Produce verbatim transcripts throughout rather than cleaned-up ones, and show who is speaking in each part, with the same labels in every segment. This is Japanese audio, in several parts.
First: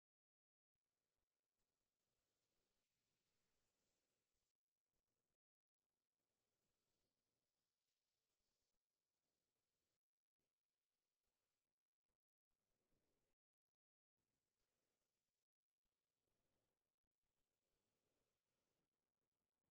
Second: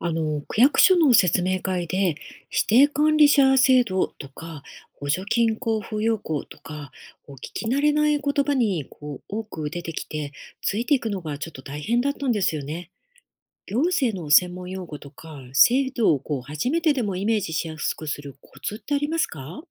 Speaker 1: あの、区役所の説明会で、指定管理者制度とか、補助金交付要項とか、こう聞き慣れない言葉にこう多く出てきて、ついていくのがちょっと大変だったんですよね。行政の専門用語とか、制度をこう初めてでもイメージしやすくするコツってありますか？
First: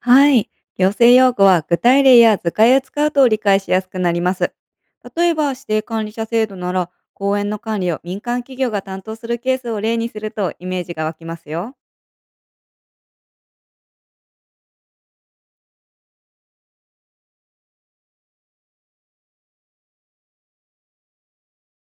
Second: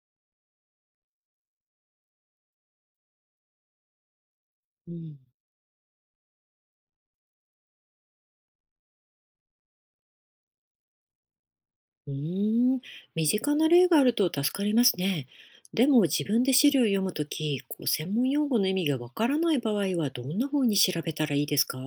Speaker 2: はい。行政用語は具体例や図解を使うと理解しやすくなります。
Speaker 1: うん。
Speaker 2: 例えば指定管理者制度なら、公園の管理を民間企業が担当するケースを例にするとイメージが湧きますよ。
Speaker 1: うーん、身近な例があると助かりますね。でも自分で資料を読むとき、こう専門用語の意味がわからない場合はどんな風に調べたらいいですか？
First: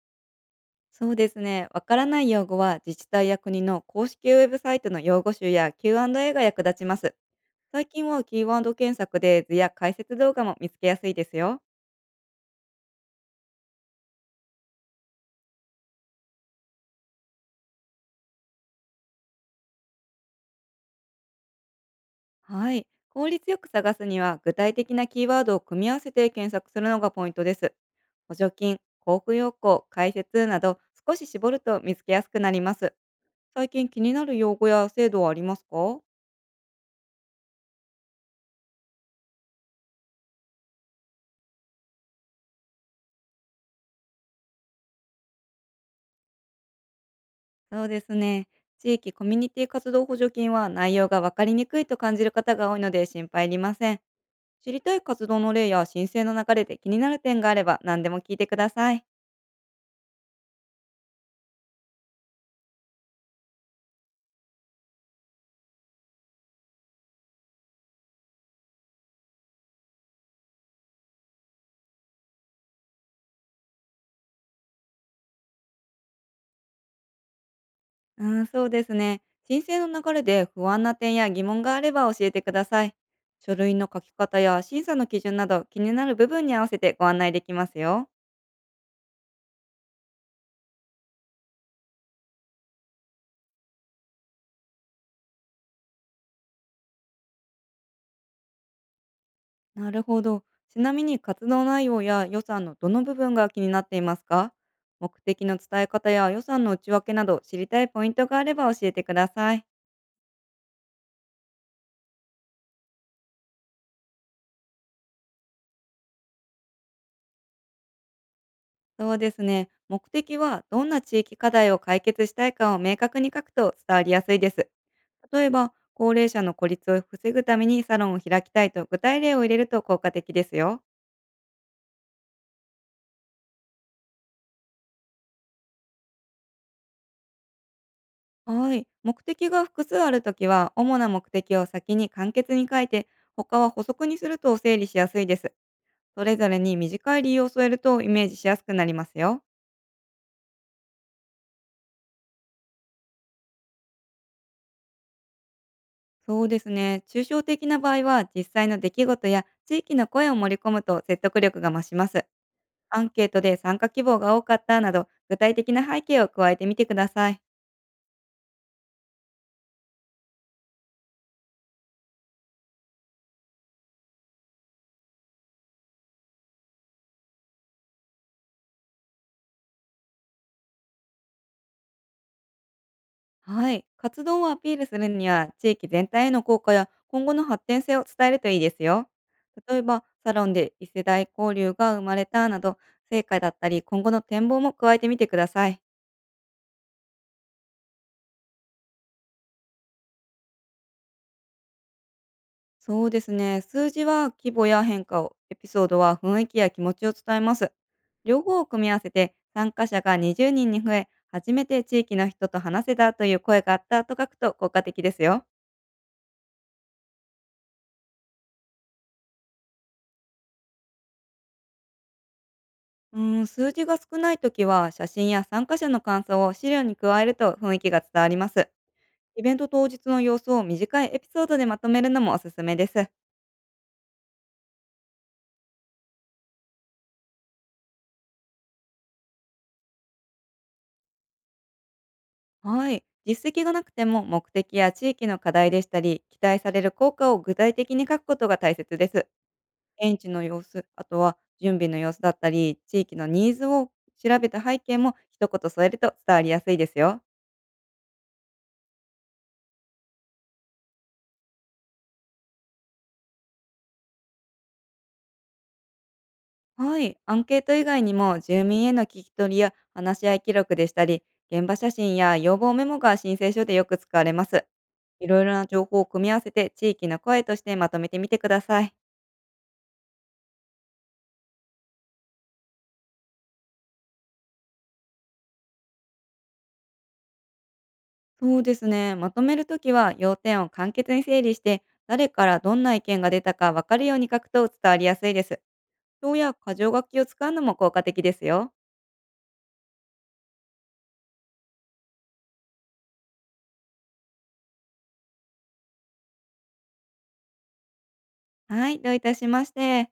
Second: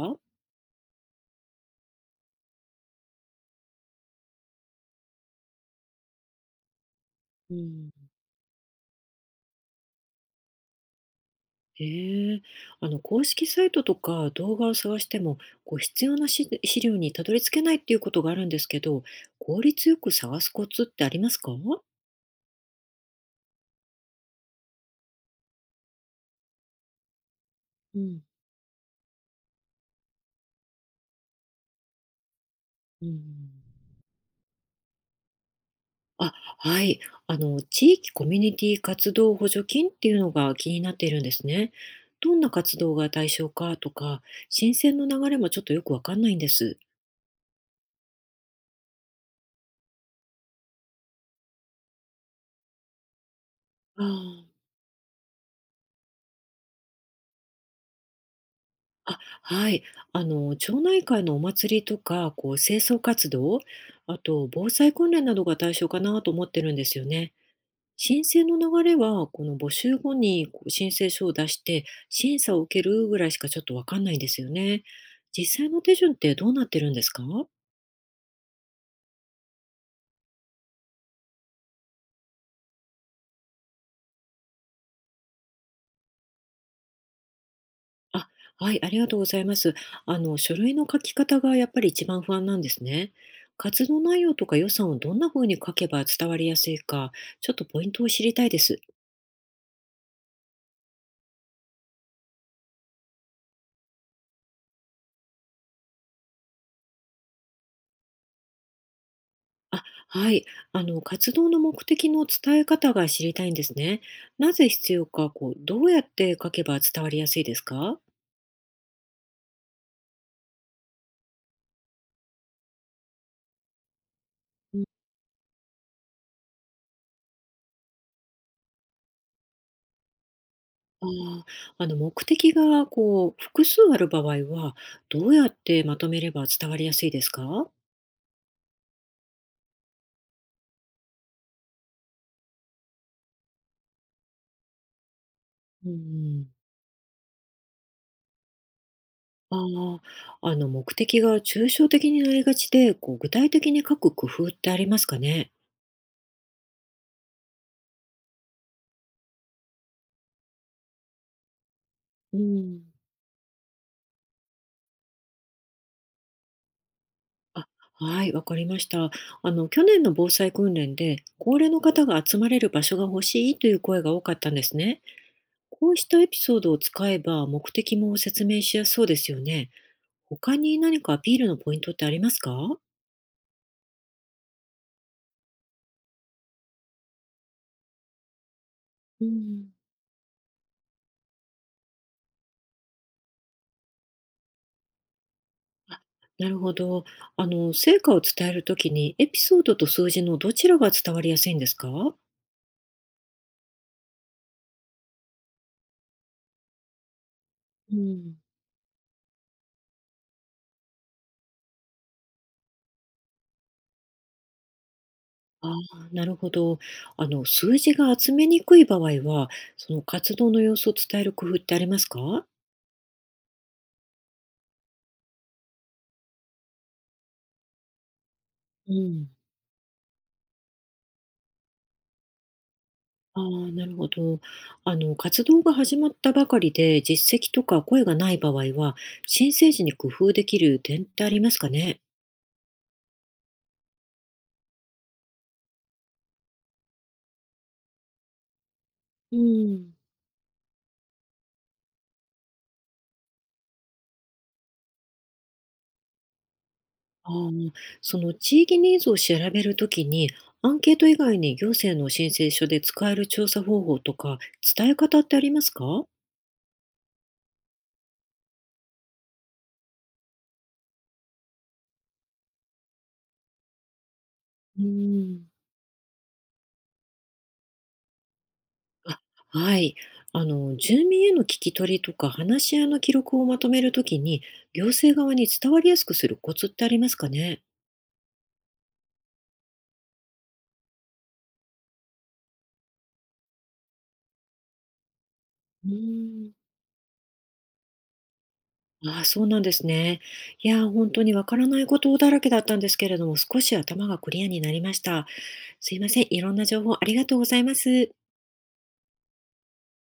Speaker 2: そうですね。わからない用語は自治体や国の公式ウェブサイトの用語集や キューアンドエー が役立ちます。
Speaker 1: う
Speaker 2: 最
Speaker 1: ん、
Speaker 2: 近はキーワード検索で図や解説動画も見つけやすいですよ。
Speaker 1: へえ、あの公式サイトとか動画を探してもこう必要な資資料にたどり着けないっていうことがあるんですけど、効率よく探すコツってありますか？
Speaker 2: はい。効率よく探すには、具体的なキーワードを組み合わせて検索するのがポイントです。
Speaker 1: うん、
Speaker 2: 補助金、交付要項、解説など少し絞ると見つけやすくなります。
Speaker 1: うん。
Speaker 2: 最近気になる用語や制度はありますか？
Speaker 1: あ、はい。あの、地域コミュニティ活動補助金っていうのが気になっているんですね。どんな活動が対象かとか、申請の流れもちょっとよくわかんないんです。
Speaker 2: そうですね。地域コミュニティ活動補助金は内容が分かりにくいと感じる方が多いので、心配いりません。
Speaker 1: あ
Speaker 2: 知りたい活動の例や申請の流れで気になる点があれば、何でも聞いてください。
Speaker 1: あ、あ、はい。あの、町内会のお祭りとか、こう、清掃活動、あと、防災訓練などが対象かなと思ってるんですよね。申請の流れは、この募集後にこう申請書を出して、審査を受けるぐらいしかちょっとわかんないんですよね。実際の手順ってどうなってるんですか？
Speaker 2: うーん、そうですね。申請の流れで不安な点や疑問があれば教えてください。書類の書き方や審査の基準など、気になる部分に合わせてご案内できますよ。
Speaker 1: あ、はい、ありがとうございます。あの、書類の書き方がやっぱり一番不安なんですね。活動内容とか予算をどんな風に書けば伝わりやすいか、ちょっとポイントを知りたいです。
Speaker 2: なるほど。ちなみに、活動内容や予算のどの部分が気になっていますか？目的の伝え方や予算の内訳など、知りたいポイントがあれば教えてください。
Speaker 1: あ、はい。あの、活動の目的の伝え方が知りたいんですね。なぜ必要か、こう、どうやって書けば伝わりやすいですか？
Speaker 2: そうですね。目的は、どんな地域課題を解決したいかを明確に書くと伝わりやすいです。
Speaker 1: うん。
Speaker 2: 例えば、高齢者の孤立を防ぐためにサロンを開きたいと具体例を入れると効果的ですよ。
Speaker 1: あー。あの、目的が、こう、複数ある場合は、どうやってまとめれば伝わりやすいですか？
Speaker 2: はい。目的が複数あるときは、主な目的を先に簡潔に書いて、他は補足にすると整理しやすいです。
Speaker 1: う
Speaker 2: それぞ
Speaker 1: ん。
Speaker 2: れに短い理由を添えるとイメージしやすくなりますよ。
Speaker 1: ああ、あの目的が抽象的になりがちで、こう具体的に書く工夫ってありますかね？
Speaker 2: そうですね。抽象的な場合は、実際の出来事や地域の声を盛り込むと説得力が増します。
Speaker 1: うん。
Speaker 2: アンケートで参加希望が多かったなど、具体的な背景を加えてみてください。
Speaker 1: あ、はい、わかりました。あの去年の防災訓練で、高齢の方が集まれる場所が欲しいという声が多かったんですね。こうしたエピソードを使えば、目的も説明しやすそうですよね。他に何かアピールのポイントってありますか？
Speaker 2: はい。活動をアピールするには、地域全体への効果や今後の発展性を伝えるといいですよ。
Speaker 1: うん。
Speaker 2: 例えば、サロンで異世代交流が生まれたなど、成果だったり今後の展望も加えてみてください。
Speaker 1: なるほど。あの成果を伝えるときに、エピソードと数字のどちらが伝わりやすいんですか？
Speaker 2: そうですね。数字は規模や変化を、エピソードは雰囲気や気持ちを伝えます。
Speaker 1: うん。
Speaker 2: 両方を組み合わせて、参加者がにじゅうにんにんに増え、初めて地域の人と話せたという声があったと書くと効果的ですよ。
Speaker 1: ああ、なるほど。あの、数字が集めにくい場合は、その活動の様子を伝える工夫ってありますか？
Speaker 2: うーん、数字が少ないときは、写真や参加者の感想を資料に加えると雰囲気が伝わります。
Speaker 1: うん。
Speaker 2: イベント当日の様子を短いエピソードでまとめるのもおすすめです。
Speaker 1: ああ、なるほど。あの、活動が始まったばかりで、実績とか声がない場合は、申請時に工夫できる点ってありますかね？
Speaker 2: はい。実績がなくても、目的や地域の課題でしたり、期待される効果を具体的に書くことが大切です。
Speaker 1: うん。
Speaker 2: 現地の様子、あとは準備の様子だったり、地域のニーズを調べた背景も一言添えると伝わりやすいですよ。
Speaker 1: ああ、その地域ニーズを調べるときに、アンケート以外に行政の申請書で使える調査方法とか、伝え方ってありますか？
Speaker 2: はい、アンケート以外にも、住民への聞き取りや話し合い記録でしたり、現場写真や要望メモが申請書でよく使われます。
Speaker 1: う
Speaker 2: いろい
Speaker 1: ん。
Speaker 2: ろな情報を組み合わせて、地域の声としてまとめてみてください。
Speaker 1: あ、はい。あの、住民への聞き取りとか話し合いの記録をまとめるときに、行政側に伝わりやすくするコツってありますかね？
Speaker 2: そうですね。まとめるときは要点を簡潔に整理して、誰からどんな意見が出たか分かるように書くと伝わりやすいです。
Speaker 1: う
Speaker 2: 表
Speaker 1: ーん。
Speaker 2: や箇条書きを使うのも効果的ですよ。
Speaker 1: ああ、そうなんですね。いやー、本当にわからないことだらけだったんですけれども、少し頭がクリアになりました。すいません。いろんな情報ありがとうございます。
Speaker 2: はい、どういたしまして。